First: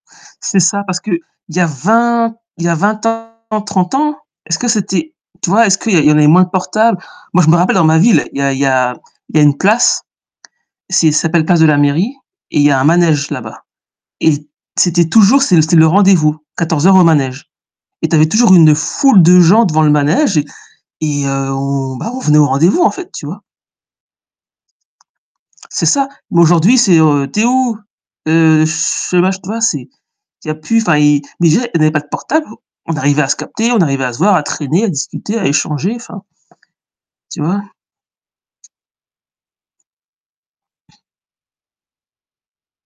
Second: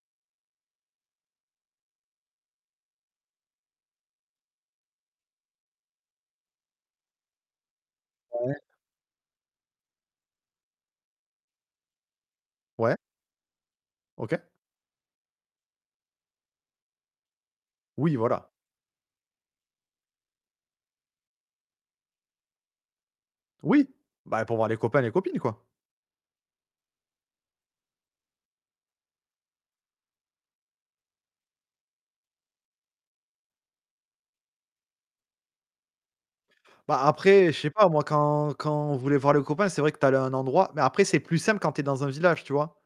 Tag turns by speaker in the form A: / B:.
A: C'est ça parce que il y a 20 il y a 20 ans, 30 ans, est-ce que c'était tu vois, est-ce qu'il y en il y en avait moins de portables? Moi je me rappelle dans ma ville, il y a il
B: Ouais.
A: y a il y a une place, c'est ça s'appelle place de la mairie et il y a un
B: Ouais.
A: manège là-bas et
B: OK.
A: c'était toujours c'est l c'est le rendez-vous, 14:00 au manège, et tu
B: Oui,
A: avais
B: voilà.
A: toujours une foule de gens devant le manège et et heu, on bah, on venait au rendez-vous en fait, tu vois?
B: Oui, bah pour voir les copains et les copines, quoi.
A: C'est ça, mais aujourd'hui, c'est, heu, «Tu es où?» heu, je mach tu vois, c'est il y a plus, enfin, il mais déjà, on n'avait pas de portable, on arrivait à se capter, on arrivait à se voir, à traîner, à discuter, à échanger, enfin,
B: Bah,
A: tu
B: après je
A: vois?
B: sais pas moi, quand quand on voulait voir les copains, c'est vrai que tu allais à un endroit, mais après c'est plus simple quand tu es dans un village, tu vois?